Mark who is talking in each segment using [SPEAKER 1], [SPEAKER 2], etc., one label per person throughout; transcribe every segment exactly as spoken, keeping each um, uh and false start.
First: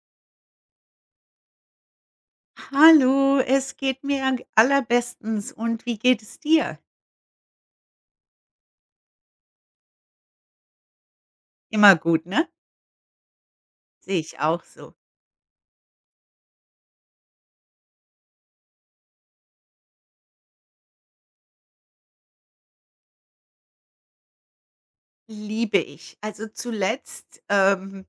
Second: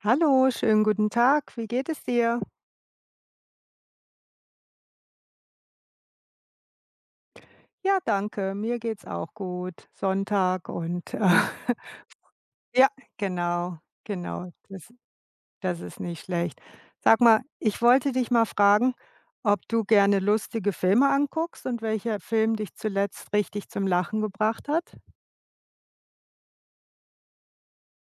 [SPEAKER 1] Hallo, schönen guten Tag. Wie geht es dir?
[SPEAKER 2] Hallo, es geht mir g allerbestens. Und wie geht es dir?
[SPEAKER 1] Ja, danke. Mir geht's auch gut. Sonntag und
[SPEAKER 2] Immer gut, ne?
[SPEAKER 1] Ja, genau,
[SPEAKER 2] Sehe ich
[SPEAKER 1] genau.
[SPEAKER 2] auch so.
[SPEAKER 1] Das das ist nicht schlecht. Sag mal, ich wollte dich mal fragen, ob du gerne lustige Filme anguckst und welcher Film dich zuletzt richtig zum Lachen gebracht hat?
[SPEAKER 2] Liebe ich. Also zuletzt, ähm,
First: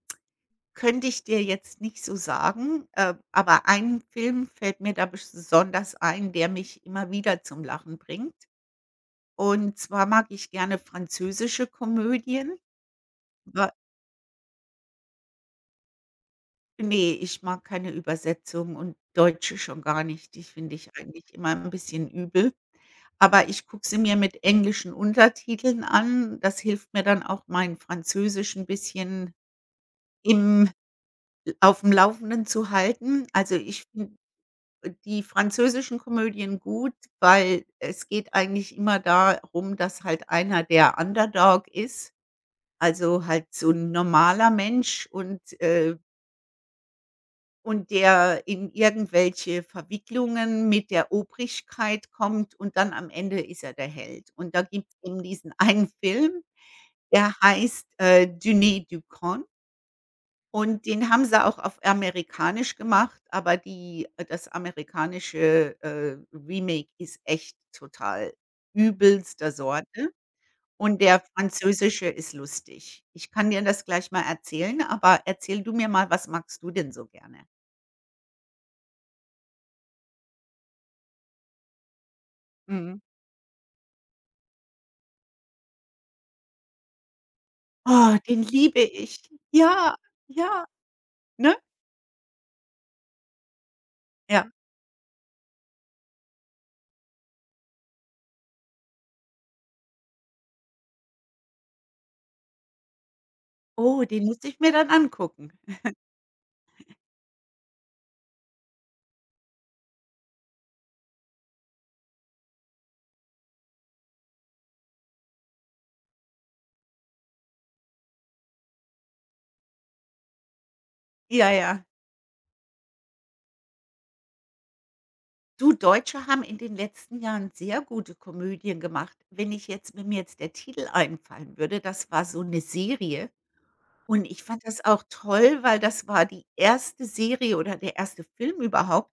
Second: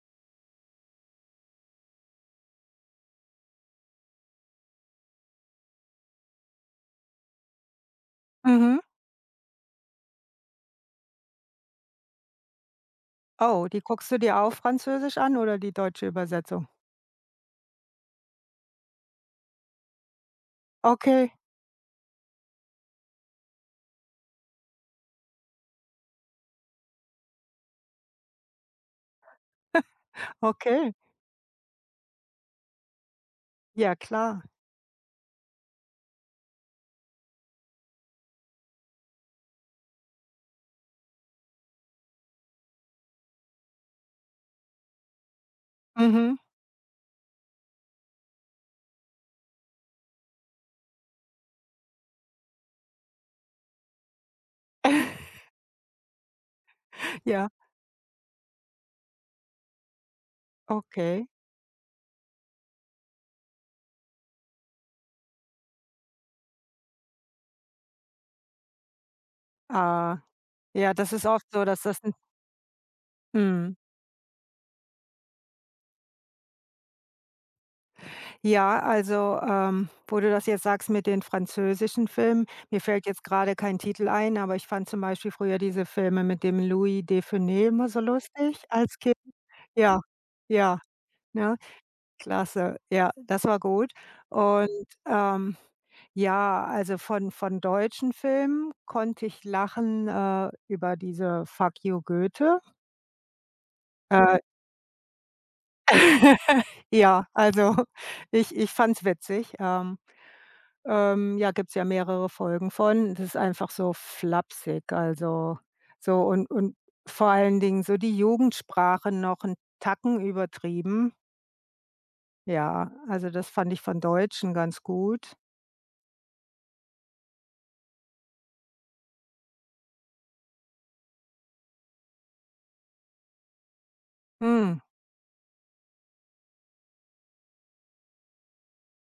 [SPEAKER 2] könnte ich dir jetzt nicht so sagen, ähm, aber ein Film fällt mir da besch sonders ein, der mich immer wieder zum Lachen bringt.
[SPEAKER 1] Mhm.
[SPEAKER 2] Und zwar mag ich gerne französische Komödien.
[SPEAKER 1] Oh,
[SPEAKER 2] Wa
[SPEAKER 1] die guckst du dir auf Französisch an oder die deutsche Übersetzung?
[SPEAKER 2] Ne, ich mag keine Übersetzung und deutsche schon gar nicht. Die finde ich eigentlich
[SPEAKER 1] Okay.
[SPEAKER 2] immer 'n bisschen übel. Aber ich gucke sie mir mit englischen Untertiteln an. Das hilft mir dann auch mein Französisch 'n bisschen, im
[SPEAKER 1] Okay.
[SPEAKER 2] l aufm Laufenden zu halten. Also ich
[SPEAKER 1] Ja,
[SPEAKER 2] finde
[SPEAKER 1] klar.
[SPEAKER 2] die französischen Komödien gut, weil es geht eigentlich immer darum, dass halt einer der Underdog ist. Also halt so 'n normaler Mensch und, äh
[SPEAKER 1] Mhm.
[SPEAKER 2] Und der in irgendwelche Verwicklungen mit der Obrigkeit kommt und dann am Ende ist er der Held. Und da gibt's dann diesen einen Film, der
[SPEAKER 1] Ja.
[SPEAKER 2] heißt, äh, [unintelligible] Und den haben
[SPEAKER 1] Okay.
[SPEAKER 2] sie auch auf amerikanisch gemacht, aber die das amerikanische, äh, Remake ist echt total übelster Sorte
[SPEAKER 1] Ah. Ja,
[SPEAKER 2] und
[SPEAKER 1] das
[SPEAKER 2] der
[SPEAKER 1] ist oft so, dass das
[SPEAKER 2] französische
[SPEAKER 1] 'n
[SPEAKER 2] ist lustig. Ich kann dir
[SPEAKER 1] Mhm.
[SPEAKER 2] das gleich mal erzählen, aber erzähle du mir mal, was magst du denn so gerne?
[SPEAKER 1] Ja, also, ähm, wo du das jetzt sagst mit den französischen Filmen, mir
[SPEAKER 2] Mhm.
[SPEAKER 1] fällt jetzt gerade kein Titel ein, aber ich fand zum Beispiel früher diese Filme mit dem Louis de Funès immer so
[SPEAKER 2] Ah, den
[SPEAKER 1] lustig,
[SPEAKER 2] liebe
[SPEAKER 1] als Kind.
[SPEAKER 2] ich. Ja,
[SPEAKER 1] Ja,
[SPEAKER 2] ja,
[SPEAKER 1] ja,
[SPEAKER 2] ne?
[SPEAKER 1] ne? Klasse. Ja, das war gut.
[SPEAKER 2] Ja.
[SPEAKER 1] Und, ähm, ja, also von von deutschen Filmen konnte ich lachen, äh, über diese „Fack ju Göhte“.
[SPEAKER 2] Oh, den
[SPEAKER 1] Äh.
[SPEAKER 2] muss ich mir dann angucken.
[SPEAKER 1] Ja, also, ich ich fand's witzig, ähm, ähm, ja, gibt's ja mehrere Folgen von. Das ist einfach so flapsig, also so und und vor allen Dingen so die Jugendsprache noch 'n Tacken übertrieben.
[SPEAKER 2] Ja, ja.
[SPEAKER 1] Ja. Also, das fand ich von Deutschen ganz gut.
[SPEAKER 2] Du, Deutsche haben in den letzten Jahren sehr gute Komödien gemacht. Wenn ich jetzt mir mir jetzt der Titel einfallen würde, das war so 'ne Serie. Und ich fand
[SPEAKER 1] Hm.
[SPEAKER 2] das auch toll, weil das war die erste Serie oder der erste Film überhaupt,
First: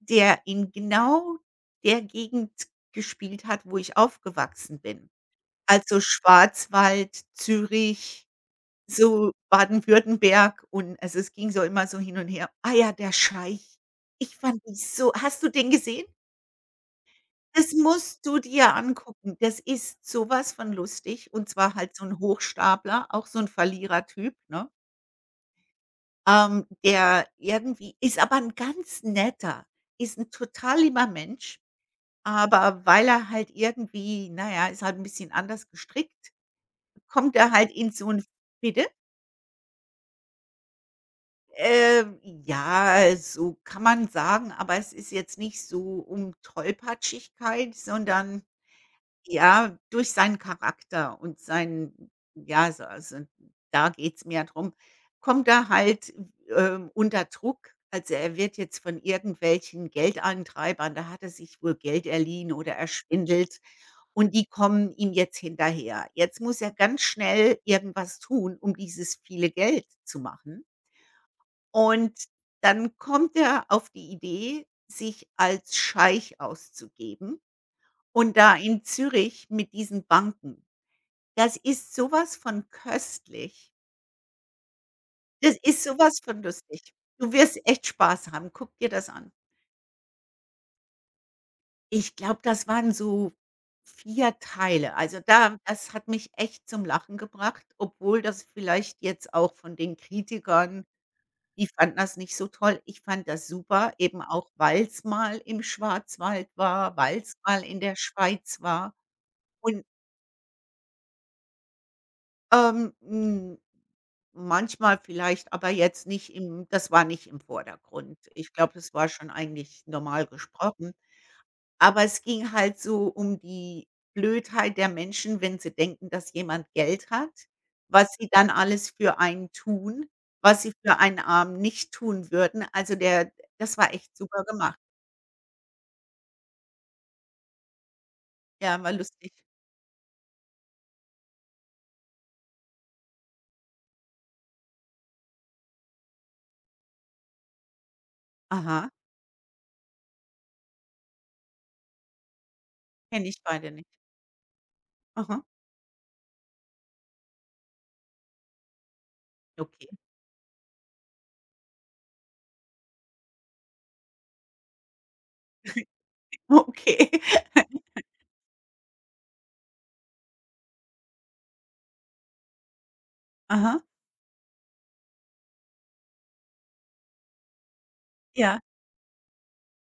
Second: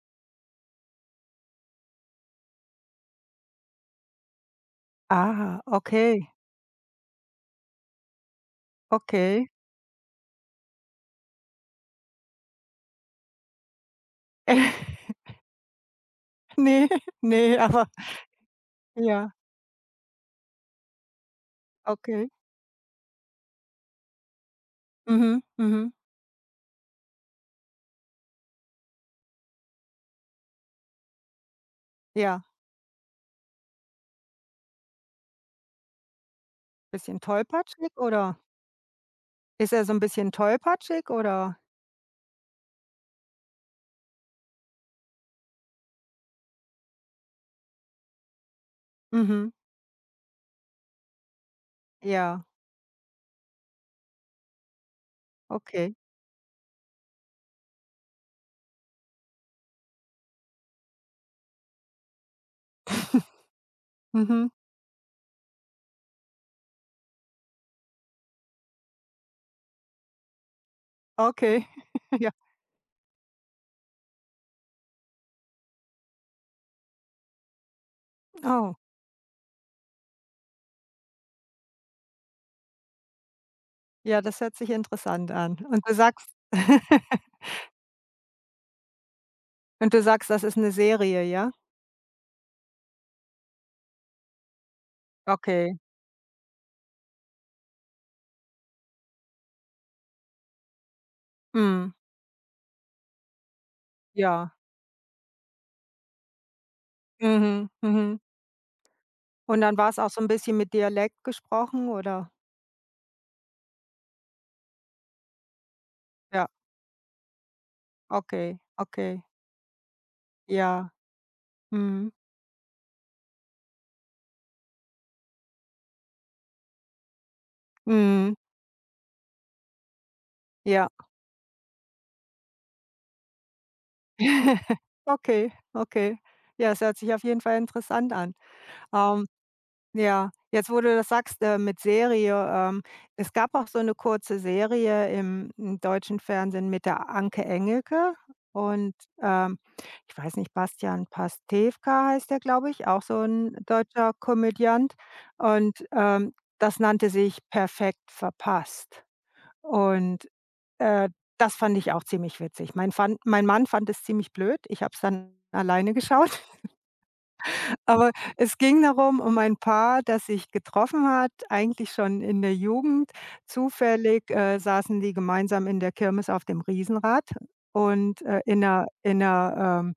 [SPEAKER 2] der in genau der Gegend gespielt hat, wo ich aufgewachsen bin.
[SPEAKER 1] Aha,
[SPEAKER 2] Also
[SPEAKER 1] okay.
[SPEAKER 2] Schwarzwald, Zürich, so
[SPEAKER 1] Okay.
[SPEAKER 2] Baden-Württemberg und also es ging so immer so hin und her. Ah ja, „Der Scheich.“ Ich fand den so Hast du den gesehen?
[SPEAKER 1] Ne, ne,
[SPEAKER 2] Das
[SPEAKER 1] aber
[SPEAKER 2] musst du dir
[SPEAKER 1] ja.
[SPEAKER 2] angucken. Das ist sowas von lustig, und zwar halt so 'n
[SPEAKER 1] Okay.
[SPEAKER 2] Hochstapler, auch so 'n Verlierertyp, ne?
[SPEAKER 1] Mhm. Mhm.
[SPEAKER 2] Ähm, der irgendwie ist aber 'n ganz netter, ist 'n total lieber Mensch,
[SPEAKER 1] Ja.
[SPEAKER 2] aber weil er halt irgendwie na ja, ist halt 'n bisschen anders gestrickt
[SPEAKER 1] Bisschen
[SPEAKER 2] kommt er halt
[SPEAKER 1] tollpatschig,
[SPEAKER 2] in so 'n
[SPEAKER 1] oder?
[SPEAKER 2] bitte?
[SPEAKER 1] Ist er so 'n bisschen tollpatschig, oder?
[SPEAKER 2] Äh, ja, so kann man sagen, aber es ist jetzt nicht so um Tollpatschigkeit, sondern,
[SPEAKER 1] Mhm.
[SPEAKER 2] ja, durch seinen Charakter und sein,
[SPEAKER 1] Ja.
[SPEAKER 2] j ja also also, da geht's mehr drum kommt er
[SPEAKER 1] Okay.
[SPEAKER 2] halt, w ähm, unter Druck. Also, er wird jetzt von irgendwelchen Geldeintreibern da hat er sich wohl Geld erliehen oder erschwindelt, und die
[SPEAKER 1] Mhm.
[SPEAKER 2] kommen ihm jetzt hinterher. Jetzt muss er ganz schnell irgendwas tun, um dieses viele Geld zu machen.
[SPEAKER 1] Okay.
[SPEAKER 2] Und
[SPEAKER 1] Ja.
[SPEAKER 2] dann kommt er auf die Idee, sich als Scheich auszugeben. Und da
[SPEAKER 1] Oh.
[SPEAKER 2] in Zürich mit diesen Banken. Das ist sowas von köstlich.
[SPEAKER 1] Ja, das hört sich interessant an.
[SPEAKER 2] Das
[SPEAKER 1] Und
[SPEAKER 2] ist
[SPEAKER 1] du
[SPEAKER 2] sowas
[SPEAKER 1] sagst
[SPEAKER 2] von lustig. Du wirst echt Spaß haben. Guck dir das an.
[SPEAKER 1] Und du sagst, das ist 'ne Serie, ja?
[SPEAKER 2] Ich glaube, das waren so vier Teile. Also da
[SPEAKER 1] Okay.
[SPEAKER 2] das hat mich echt zum Lachen gebracht, obwohl das vielleicht jetzt auch von den Kritikern die
[SPEAKER 1] Mhm.
[SPEAKER 2] fanden das nicht so toll. Ich fand das super, eben auch
[SPEAKER 1] Ja.
[SPEAKER 2] weil's mal im Schwarzwald war, weil's mal
[SPEAKER 1] Mhm.
[SPEAKER 2] in der
[SPEAKER 1] Mhm.
[SPEAKER 2] Schweiz war
[SPEAKER 1] Und dann
[SPEAKER 2] und
[SPEAKER 1] war es auch so 'n bisschen mit Dialekt gesprochen, oder?
[SPEAKER 2] Ähm, hm, manchmal, vielleicht, aber jetzt nicht
[SPEAKER 1] Ja.
[SPEAKER 2] im das war nicht im Vordergrund. Ich
[SPEAKER 1] Okay,
[SPEAKER 2] glaube, das war
[SPEAKER 1] okay.
[SPEAKER 2] schon eigentlich normal
[SPEAKER 1] Ja.
[SPEAKER 2] gesprochen. Aber
[SPEAKER 1] Mhm.
[SPEAKER 2] es ging halt so um die Blödheit der Menschen, wenn sie denken, dass jemand Geld hat. Was Sie
[SPEAKER 1] Mhm.
[SPEAKER 2] dann alles für einen tun, was sie
[SPEAKER 1] Ja.
[SPEAKER 2] für einen Armen nicht tun würden. Also, der das war echt super gemacht.
[SPEAKER 1] Okay, okay. Ja, das hört sich auf jeden Fall interessant an.
[SPEAKER 2] Ja, war
[SPEAKER 1] Ähm.
[SPEAKER 2] lustig.
[SPEAKER 1] Ja, jetzt, wo du das sagst, mit Serie, ähm, es gab auch so 'ne kurze Serie im, hm, deutschen Fernsehen mit der Anke Engelke
[SPEAKER 2] Aha.
[SPEAKER 1] und, ähm, ich weiß nicht, Bastian Pastewka heißt der, glaube ich, auch so
[SPEAKER 2] Kenne ich
[SPEAKER 1] 'n
[SPEAKER 2] beide nicht.
[SPEAKER 1] deutscher Komödiant.
[SPEAKER 2] Aha.
[SPEAKER 1] Und, ähm, das nannte sich „Perfekt Verpasst.“
[SPEAKER 2] Okay.
[SPEAKER 1] Und, äh, das fand ich auch ziemlich witzig. Mein fand mein Mann fand es ziemlich blöd. Ich habe es dann alleine geschaut.
[SPEAKER 2] Okay.
[SPEAKER 1] Aber es ging darum um ein Paar, das sich getroffen hat, eigentlich schon in der Jugend.
[SPEAKER 2] Aha.
[SPEAKER 1] Zufällig, äh, saßen die gemeinsam in der Kirmes auf dem Riesenrad und, äh,
[SPEAKER 2] Ja.
[SPEAKER 1] in der in der, ähm,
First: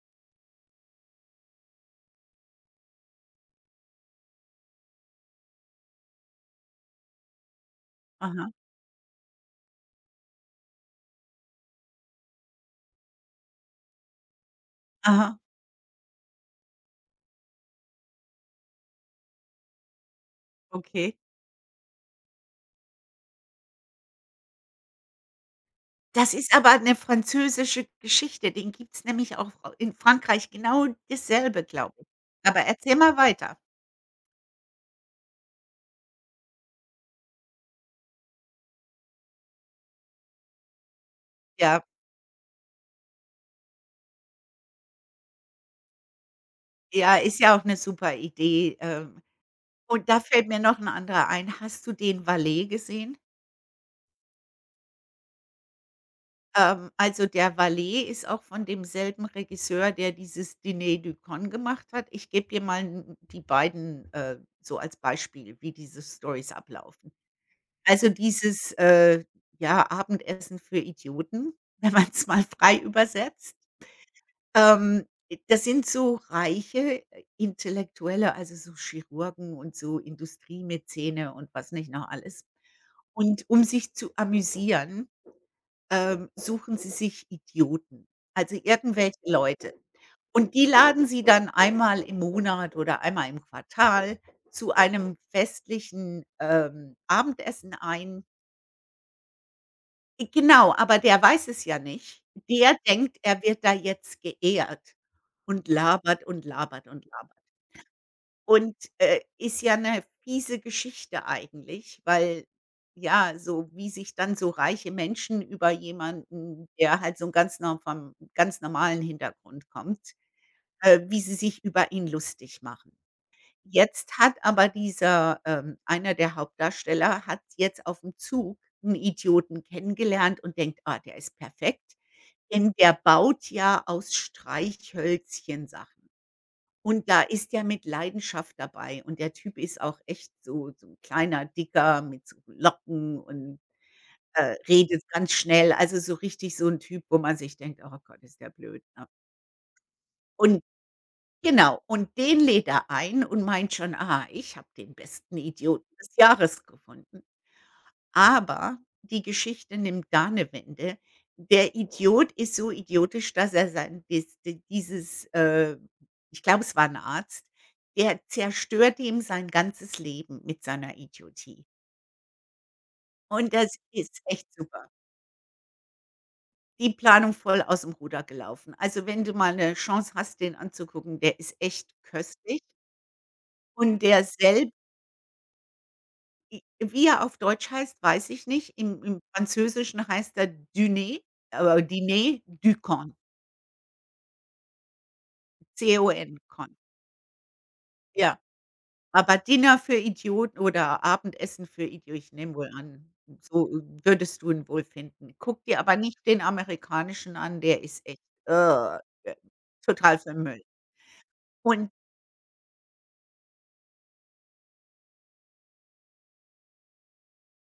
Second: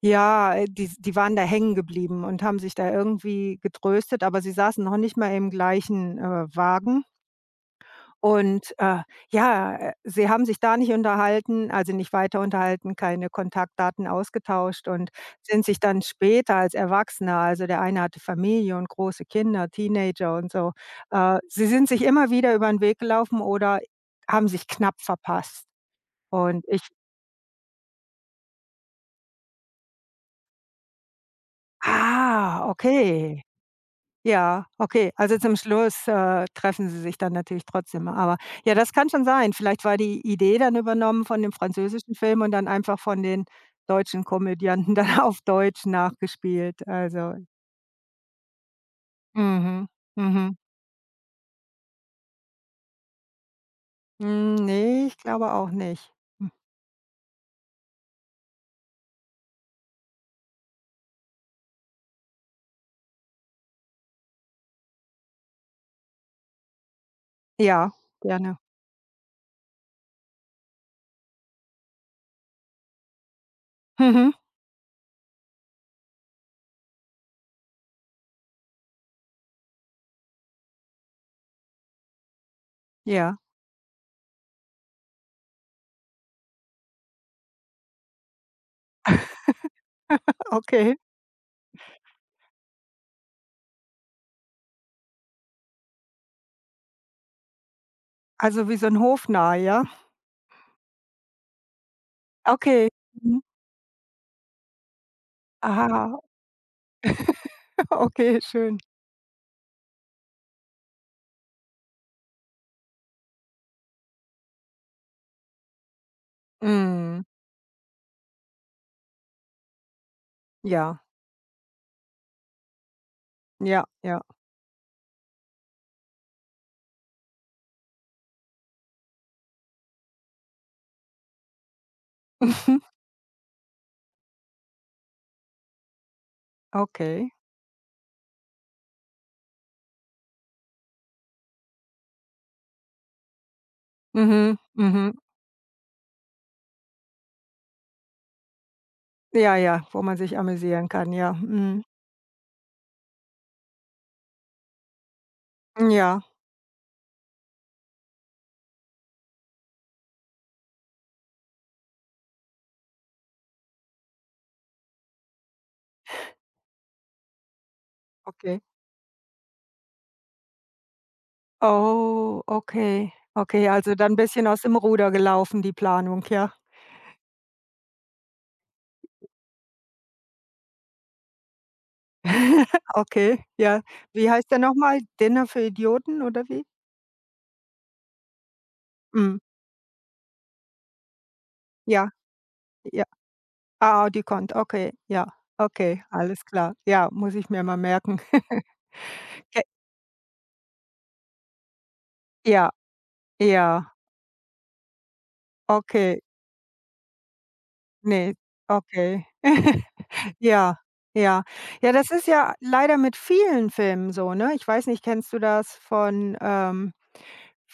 [SPEAKER 1] ja die die waren da hängen geblieben und haben sich da irgendwie getröstet, aber sie saßen noch nicht mal im gleichen, äh, Wagen.
[SPEAKER 2] Aha.
[SPEAKER 1] Und, äh, ja, äh, sie haben sich da nicht unterhalten, also nicht weiter unterhalten, keine Kontaktdaten ausgetauscht und
[SPEAKER 2] Aha.
[SPEAKER 1] sind sich dann später als Erwachsener, also der eine hatte Familie und große Kinder, Teenager und so.
[SPEAKER 2] Okay.
[SPEAKER 1] Äh, sie sind sich immer wieder über'n Weg gelaufen oder haben sich knapp verpasst.
[SPEAKER 2] Das ist
[SPEAKER 1] Und
[SPEAKER 2] aber
[SPEAKER 1] ich
[SPEAKER 2] 'ne französische Geschichte. Den gibt's nämlich auch, äh, F in Frankreich genau dasselbe, glaube ich. Aber
[SPEAKER 1] Ah,
[SPEAKER 2] erzähl mal
[SPEAKER 1] okay!
[SPEAKER 2] weiter.
[SPEAKER 1] Ja, okay. Also zum Schluss, äh, treffen Sie sich dann natürlich trotzdem. Aber ja, das kann schon sein. Vielleicht war die Idee dann übernommen von dem
[SPEAKER 2] Ja.
[SPEAKER 1] französischen Film und dann einfach von den deutschen Komödianten dann auf Deutsch nachgespielt,
[SPEAKER 2] Ja,
[SPEAKER 1] also.
[SPEAKER 2] ist ja auch 'ne super Idee. Ähm,
[SPEAKER 1] Mhm.
[SPEAKER 2] und da fällt
[SPEAKER 1] Mhm.
[SPEAKER 2] mir noch 'n anderer ein. Hast du den Valet gesehen?
[SPEAKER 1] Hm, ne, ich glaube auch nicht, hm.
[SPEAKER 2] Ähm, also, der Valet ist auch von demselben Regisseur, der dieses „Dîner de Cons“ gemacht hat. Ich gebe dir mal 'n die beiden, äh, so als Beispiel, wie diese Stories ablaufen.
[SPEAKER 1] Ja,
[SPEAKER 2] Also
[SPEAKER 1] gerne.
[SPEAKER 2] dieses, äh, ja, Abendessen für Idioten, wenn man's mal frei übersetzt,
[SPEAKER 1] Mhm.
[SPEAKER 2] ähm, das sind so reiche Intellektuelle, also, so Chirurgen und so Industriemäzene und was nicht noch alles.
[SPEAKER 1] Ja.
[SPEAKER 2] Und um sich zu amüsieren, ähm, suchen sie sich Idioten. Also, irgendwelche Leute. Und die
[SPEAKER 1] Okay.
[SPEAKER 2] laden sie dann einmal im Monat oder einmal im Quartal zu einem festlichen, ähm, Abendessen ein.
[SPEAKER 1] Also, wie so 'n Hofnarr, ja?
[SPEAKER 2] I Genau, aber der weiß es ja nicht. Der
[SPEAKER 1] Okay,
[SPEAKER 2] denkt,
[SPEAKER 1] mhm.
[SPEAKER 2] er wird da jetzt geehrt und
[SPEAKER 1] Aha.
[SPEAKER 2] labert und labert und labert.
[SPEAKER 1] Okay,
[SPEAKER 2] Und,
[SPEAKER 1] schön.
[SPEAKER 2] äh, ist ja 'ne fiese Geschichte eigentlich, weil, ja, so wie sich dann so reiche Menschen über jemanden, der halt
[SPEAKER 1] Mhm.
[SPEAKER 2] so ganz nor vom ganz normalen Hintergrund kommt äh,
[SPEAKER 1] Ja.
[SPEAKER 2] wie sie sich über ihn lustig machen.
[SPEAKER 1] Ja,
[SPEAKER 2] Jetzt
[SPEAKER 1] ja.
[SPEAKER 2] hat aber dieser ähm, einer der Hauptdarsteller hat jetzt aufm Zug 'n Idioten kennengelernt und denkt: „Ah, der ist perfekt,“ denn
[SPEAKER 1] Mhm.
[SPEAKER 2] der baut ja aus Streichhölzchen Sachen. Und da
[SPEAKER 1] Okay.
[SPEAKER 2] ist der mit Leidenschaft dabei. Und der Typ ist auch echt so so 'n kleiner Dicker mit so Locken und, äh,
[SPEAKER 1] Mhm,
[SPEAKER 2] redet
[SPEAKER 1] mhm.
[SPEAKER 2] ganz schnell. Also, so richtig so 'n Typ, wo man sich denkt: „Oh Gott, ist der blöd, ne?“
[SPEAKER 1] Ja, ja, wo man sich
[SPEAKER 2] Und
[SPEAKER 1] amüsieren kann, ja.
[SPEAKER 2] genau,
[SPEAKER 1] Mhm.
[SPEAKER 2] und den lädt er ein und meint schon, „Ah, ich habe den besten Idioten des
[SPEAKER 1] Ja.
[SPEAKER 2] Jahres gefunden.“ Aber die Geschichte nimmt da 'ne Wende. Der Idiot ist so idiotisch, dass er sein, dies d dieses äh, ich glaube, es war 'n Arzt, der
[SPEAKER 1] Okay.
[SPEAKER 2] zerstört ihm sein ganzes Leben mit seiner Idiotie.
[SPEAKER 1] Oh, okay.
[SPEAKER 2] Und
[SPEAKER 1] Okay,
[SPEAKER 2] das
[SPEAKER 1] also, dann 'n
[SPEAKER 2] ist
[SPEAKER 1] bisschen
[SPEAKER 2] echt
[SPEAKER 1] aus dem
[SPEAKER 2] super.
[SPEAKER 1] Ruder gelaufen, die Planung, ja?
[SPEAKER 2] Die Planung voll aus dem Ruder gelaufen. Also, wenn du mal 'ne Chance hast, den anzugucken, der ist echt köstlich.
[SPEAKER 1] Okay, ja.
[SPEAKER 2] Und der
[SPEAKER 1] Wie heißt der
[SPEAKER 2] selb
[SPEAKER 1] nochmal? „Dinner für Idioten,“ oder
[SPEAKER 2] J
[SPEAKER 1] wie?
[SPEAKER 2] wie er auf Deutsch heißt, weiß ich nicht, im im
[SPEAKER 1] Mhm.
[SPEAKER 2] Französischen heißt der Diner äh
[SPEAKER 1] Ja.
[SPEAKER 2] „Dîner de
[SPEAKER 1] Ja.
[SPEAKER 2] Cons.“
[SPEAKER 1] Ah, de Cons, okay. Ja,
[SPEAKER 2] C
[SPEAKER 1] okay.
[SPEAKER 2] O N,
[SPEAKER 1] Alles klar.
[SPEAKER 2] Con.
[SPEAKER 1] Ja, muss ich mir mal merken.
[SPEAKER 2] Ja. Aber
[SPEAKER 1] Ke
[SPEAKER 2] Dinner für Idioten oder Abendessen für Idi ich nehme wohl
[SPEAKER 1] Ja.
[SPEAKER 2] an, so
[SPEAKER 1] Ja.
[SPEAKER 2] würdest du ihn wohl finden. Guck dir aber nicht
[SPEAKER 1] Okay.
[SPEAKER 2] den amerikanischen an, der ist echt,
[SPEAKER 1] Ne,
[SPEAKER 2] äh,
[SPEAKER 1] okay.
[SPEAKER 2] total für 'n Müll.
[SPEAKER 1] Ja, ja.
[SPEAKER 2] Und
[SPEAKER 1] Ja, das ist ja leider mit vielen Filmen so, ne? Ich weiß nicht, kennst du das von, ähm,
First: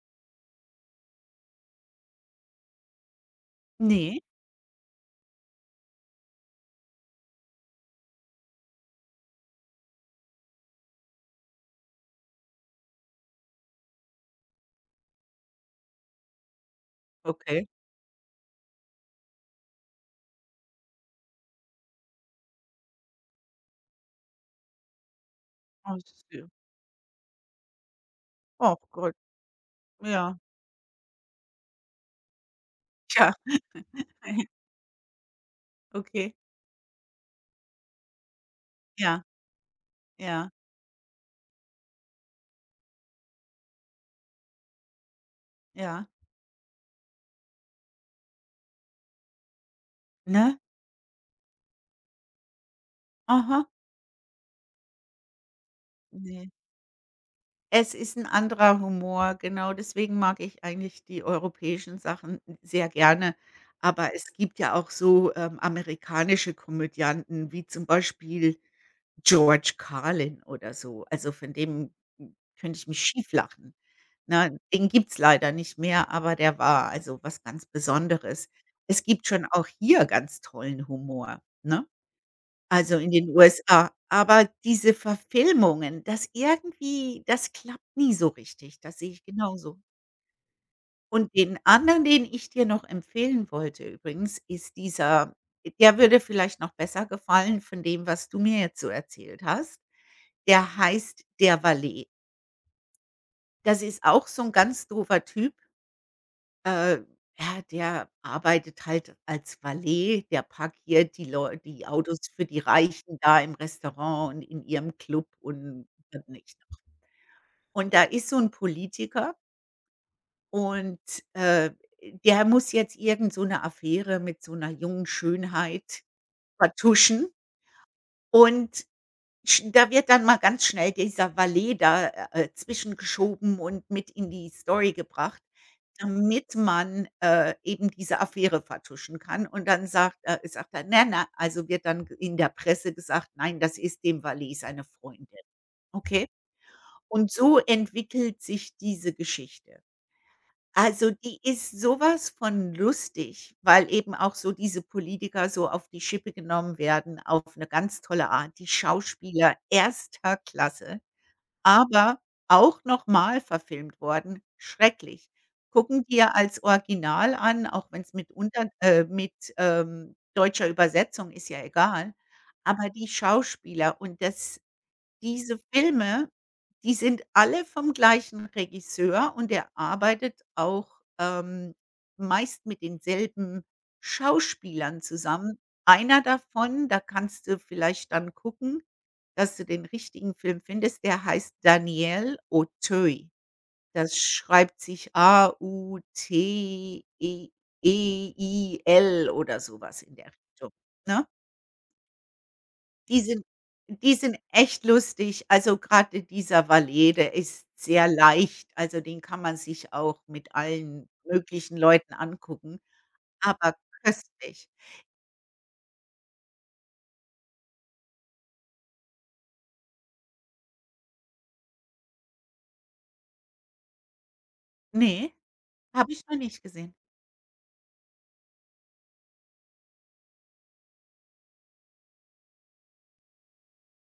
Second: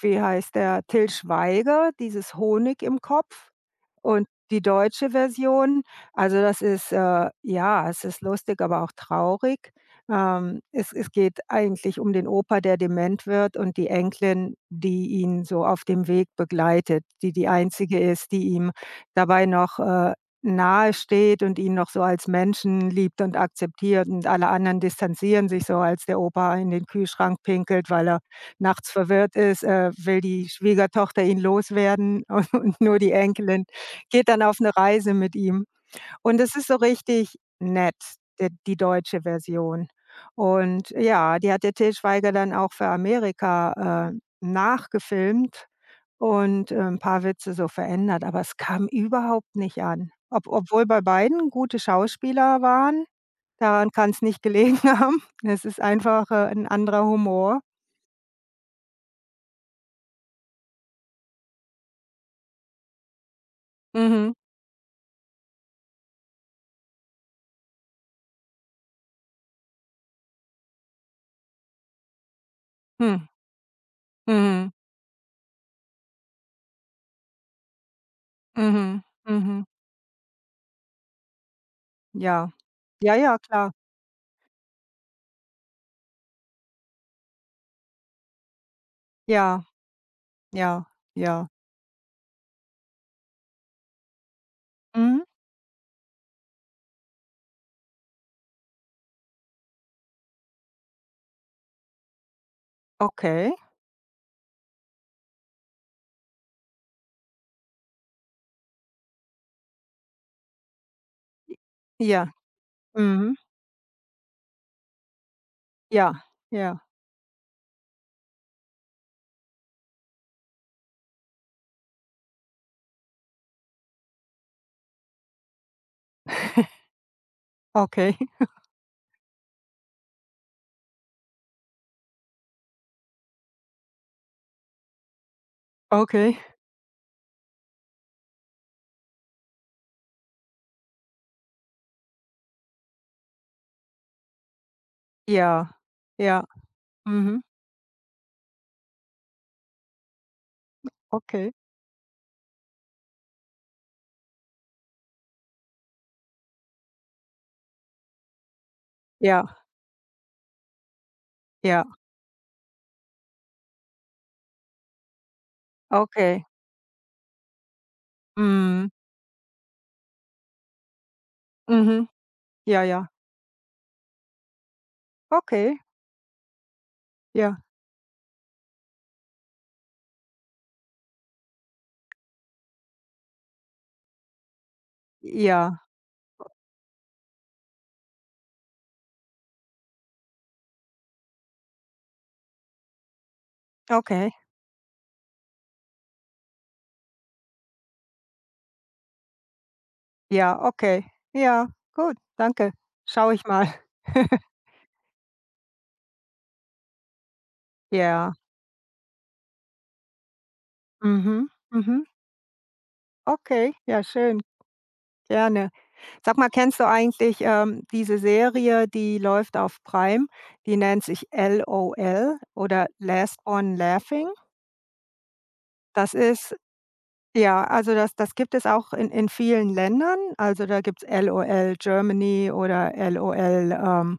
[SPEAKER 1] wie heißt der, Til Schweiger, dieses Honig im Kopf
[SPEAKER 2] Ne.
[SPEAKER 1] und die deutsche Version? Also, das ist äh, ja, es ist lustig, aber auch traurig. Ähm, es es geht eigentlich um den Opa, der dement wird und die Enkelin, die ihn so auf dem Weg begleitet, die, die
[SPEAKER 2] Okay.
[SPEAKER 1] Einzige ist, die ihm dabei noch, äh, Nahe steht und ihn noch so als Menschen liebt und akzeptiert und alle anderen distanzieren sich so, als der
[SPEAKER 2] [unintelligible]
[SPEAKER 1] Opa in den Kühlschrank pinkelt. Weil er
[SPEAKER 2] Och
[SPEAKER 1] nachts
[SPEAKER 2] Gott.
[SPEAKER 1] verwirrt ist, äh, will
[SPEAKER 2] Ja.
[SPEAKER 1] die Schwiegertochter ihn loswerden und nur die
[SPEAKER 2] Tja.
[SPEAKER 1] Enkelin geht dann auf 'ne Reise mit ihm.
[SPEAKER 2] Okay.
[SPEAKER 1] Und das ist so richtig nett, der die deutsche
[SPEAKER 2] Ja.
[SPEAKER 1] Version.
[SPEAKER 2] Ja.
[SPEAKER 1] Und ja, die hat der Til Schweiger dann auch für Amerika, äh, nachgefilmt
[SPEAKER 2] Ja.
[SPEAKER 1] und, ähm, paar Witze so verändert. Aber es kam überhaupt nicht an, ob
[SPEAKER 2] Ne?
[SPEAKER 1] obwohl bei beiden gute Schauspieler waren,
[SPEAKER 2] Aha.
[SPEAKER 1] daran kann's nicht gelegen haben. Es ist einfach,
[SPEAKER 2] Ne.
[SPEAKER 1] äh, 'n anderer Humor.
[SPEAKER 2] Es ist 'n anderer Humor, genau, deswegen mag ich eigentlich die europäischen Sachen sehr gerne, aber es
[SPEAKER 1] Mhm.
[SPEAKER 2] gibt ja auch so, ähm, amerikanische Komödianten, wie zum Beispiel George Carlin oder so. Also, von dem könnte ich mich
[SPEAKER 1] Hm.
[SPEAKER 2] schief lachen. Ne,
[SPEAKER 1] Mhm.
[SPEAKER 2] den gibt's leider nicht mehr, aber der war, also, was ganz Besonderes.
[SPEAKER 1] Mhm,
[SPEAKER 2] Es gibt schon
[SPEAKER 1] mhm.
[SPEAKER 2] auch hier ganz tollen Humor, ne?
[SPEAKER 1] Ja.
[SPEAKER 2] Also, in
[SPEAKER 1] Ja,
[SPEAKER 2] den
[SPEAKER 1] ja, klar.
[SPEAKER 2] USA. Aber diese Verfilmungen, das irgendwie das klappt nie so richtig. Das sehe ich
[SPEAKER 1] Ja.
[SPEAKER 2] genauso.
[SPEAKER 1] Ja,
[SPEAKER 2] Und
[SPEAKER 1] ja.
[SPEAKER 2] den anderen, den ich dir noch empfehlen wollte übrigens ist
[SPEAKER 1] Mhm.
[SPEAKER 2] dieser der würde vielleicht noch besser gefallen von dem, was du mir jetzt so erzählt hast, der heißt: „Der Valet.“
[SPEAKER 1] Okay.
[SPEAKER 2] Das ist auch so 'n ganz doofer Typ. Äh, ja, der arbeitet halt als Valet, der parkiert die
[SPEAKER 1] J
[SPEAKER 2] Leu die Autos
[SPEAKER 1] Ja,
[SPEAKER 2] für die Reichen
[SPEAKER 1] mhm.
[SPEAKER 2] da im Restaurant und in ihrem Club und,
[SPEAKER 1] Ja,
[SPEAKER 2] äh,. [unintelligible]
[SPEAKER 1] ja.
[SPEAKER 2] Und da ist so'n Politiker Und, äh, der muss jetzt irgend so 'ne Affäre mit so 'ner jungen Schönheit vertuschen.
[SPEAKER 1] Okay.
[SPEAKER 2] Und sch da wird dann mal ganz schnell dieser Valet da, äh, zwischengeschoben und mit in die Story gebracht,
[SPEAKER 1] Okay.
[SPEAKER 2] damit man, äh, eben diese Affäre vertuschen kann und dann sagt er sagt er, ne nei also wird dann ge in der Presse gesagt, nein, das ist dem Valet seine Freundin,
[SPEAKER 1] Ja,
[SPEAKER 2] okay?
[SPEAKER 1] ja.
[SPEAKER 2] Und
[SPEAKER 1] Mhm.
[SPEAKER 2] so entwickelt sich diese Geschichte. Also, die
[SPEAKER 1] Okay.
[SPEAKER 2] ist sowas von lustig, weil eben auch so diese Politiker so auf die Schippe genommen werden auf 'ne ganz tolle Art, die Schauspieler
[SPEAKER 1] Ja.
[SPEAKER 2] erster Klasse,
[SPEAKER 1] Ja.
[SPEAKER 2] aber auch nochmal verfilmt worden, schrecklich. Gucken wir
[SPEAKER 1] Okay.
[SPEAKER 2] als Original an, auch wenn's mit unter
[SPEAKER 1] Mhm.
[SPEAKER 2] äh, mit, ähm, deutscher Übersetzung, ist ja
[SPEAKER 1] Mhm,
[SPEAKER 2] egal.
[SPEAKER 1] ja,
[SPEAKER 2] Aber die
[SPEAKER 1] ja.
[SPEAKER 2] Schauspieler und das, diese
[SPEAKER 1] Okay.
[SPEAKER 2] Filme, die sind
[SPEAKER 1] Ja.
[SPEAKER 2] alle vom gleichen Regisseur und der arbeitet auch, ähm, meist mit denselben Schauspielern zusammen.
[SPEAKER 1] Ja.
[SPEAKER 2] Einer davon, da kannst du vielleicht dann gucken, dass du den richtigen Film findest. Der heißt Daniel Auteuil. Das
[SPEAKER 1] Okay.
[SPEAKER 2] schreibt sich A-U-T-E-E-I-L oder sowas in der
[SPEAKER 1] Ja,
[SPEAKER 2] Richtung,
[SPEAKER 1] Okay.
[SPEAKER 2] ne?
[SPEAKER 1] Ja, gut, danke.
[SPEAKER 2] Die
[SPEAKER 1] Schaue ich
[SPEAKER 2] sind
[SPEAKER 1] mal.
[SPEAKER 2] die sind echt lustig. Also gerade dieser Valet, der ist sehr
[SPEAKER 1] Ja.
[SPEAKER 2] leicht, also den kann man sich auch mit allen
[SPEAKER 1] Mhm,
[SPEAKER 2] möglichen
[SPEAKER 1] mhm.
[SPEAKER 2] Leuten angucken,
[SPEAKER 1] Okay,
[SPEAKER 2] aber
[SPEAKER 1] ja, schön.
[SPEAKER 2] köstlich.
[SPEAKER 1] Gerne. Sag mal, kennst du eigentlich, ähm, diese Serie, die läuft auf Prime, die nennt sich „LOL“ oder „Last one Laughing?“
[SPEAKER 2] Ne, habe
[SPEAKER 1] Das
[SPEAKER 2] ich noch
[SPEAKER 1] ist
[SPEAKER 2] nicht gesehen.
[SPEAKER 1] ja, also das das gibt es auch in in vielen Ländern, also da gibt's LOL Germany oder LOL, ähm,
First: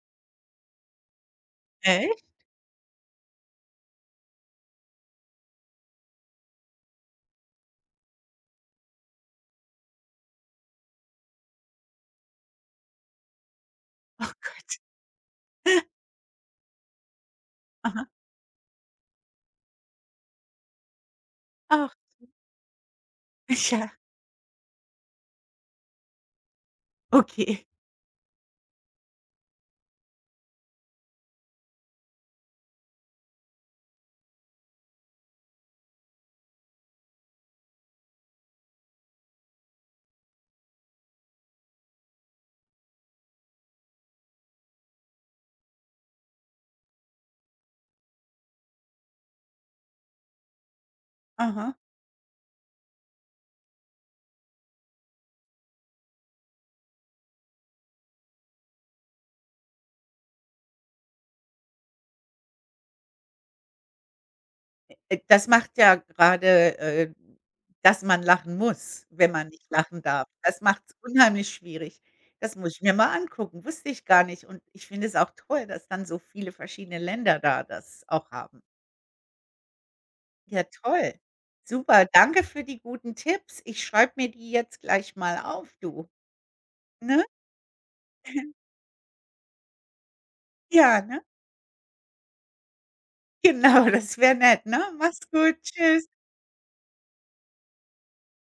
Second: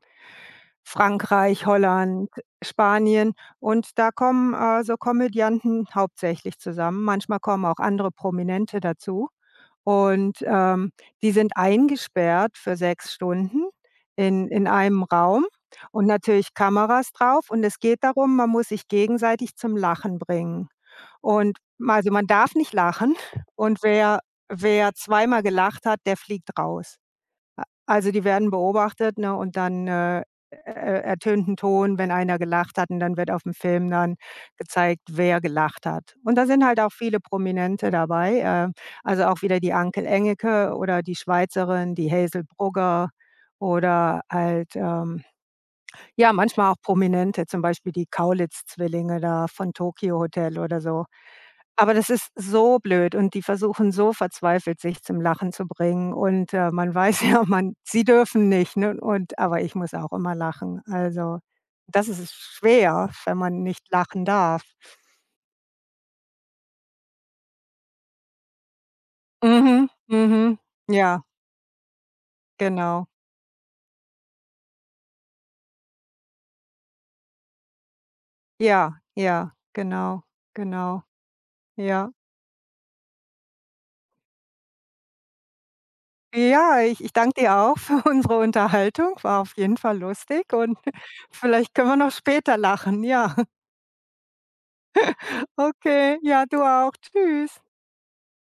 [SPEAKER 1] Frankreich,
[SPEAKER 2] Echt?
[SPEAKER 1] Holland, Spanien. Und da kommen, äh, so Komödianten hauptsächlich zusammen. Manchmal kommen auch andere Prominente dazu. Und, ähm, die sind eingesperrt für sechs Stunden
[SPEAKER 2] Ach
[SPEAKER 1] in
[SPEAKER 2] Gott.
[SPEAKER 1] in einem Raum und natürlich Kameras darauf. Und es geht
[SPEAKER 2] Aha.
[SPEAKER 1] darum, man muss sich gegenseitig zum Lachen bringen. Und
[SPEAKER 2] Ach.
[SPEAKER 1] ma also man darf nicht lachen und
[SPEAKER 2] Ja.
[SPEAKER 1] wer wer zweimal gelacht hat, der fliegt raus.
[SPEAKER 2] Okay.
[SPEAKER 1] A also die werden beobachtet, ne, und dann, äh, er er ertönt 'n Ton, wenn einer gelacht hat, und dann wird auf'm dann Film gezeigt, wer gelacht hat. Und da sind halt auch viele Prominente dabei, äh, also auch wieder die Anke Engelke oder die Schweizerin, die Hazel Brugger oder halt, ähm, ja, manchmal auch Prominente, zum Beispiel die Kaulitz-Zwillinge da von Tokio Hotel oder so.
[SPEAKER 2] Aha.
[SPEAKER 1] Aber das ist so blöd und die versuchen so verzweifelt, sich zum Lachen zu bringen und, äh, man weiß ja, man sie dürfen nicht, ne? Und aber ich muss auch immer lachen. Also, das is ist schwer, wenn man nicht lachen darf.
[SPEAKER 2] Äh, das macht ja gerade, äh, dass man lachen muss, wenn man nicht
[SPEAKER 1] Mhm.
[SPEAKER 2] lachen darf.
[SPEAKER 1] Mhm.
[SPEAKER 2] Das macht's
[SPEAKER 1] Ja.
[SPEAKER 2] unheimlich schwierig. Das muss ich mir
[SPEAKER 1] Genau.
[SPEAKER 2] mal angucken, wusste ich gar nicht. Und ich finde es auch toll, dass dann so viele verschiedene Länder da das auch haben.
[SPEAKER 1] Ja, ja, genau,
[SPEAKER 2] Ja
[SPEAKER 1] genau.
[SPEAKER 2] toll. Super.
[SPEAKER 1] Ja.
[SPEAKER 2] Danke für die guten Tipps. Ich schreibe mir die jetzt gleich mal auf, du,
[SPEAKER 1] Ja, ich ich
[SPEAKER 2] ne?
[SPEAKER 1] danke dir auch für unsere Unterhaltung, war auf jeden Fall lustig, und
[SPEAKER 2] Ja, ne?
[SPEAKER 1] vielleicht können wir noch später lachen, ja.
[SPEAKER 2] Genau, das wäre nett, ne? Mach's gut, tschüss.
[SPEAKER 1] Okay, ja, du auch. Tschüss.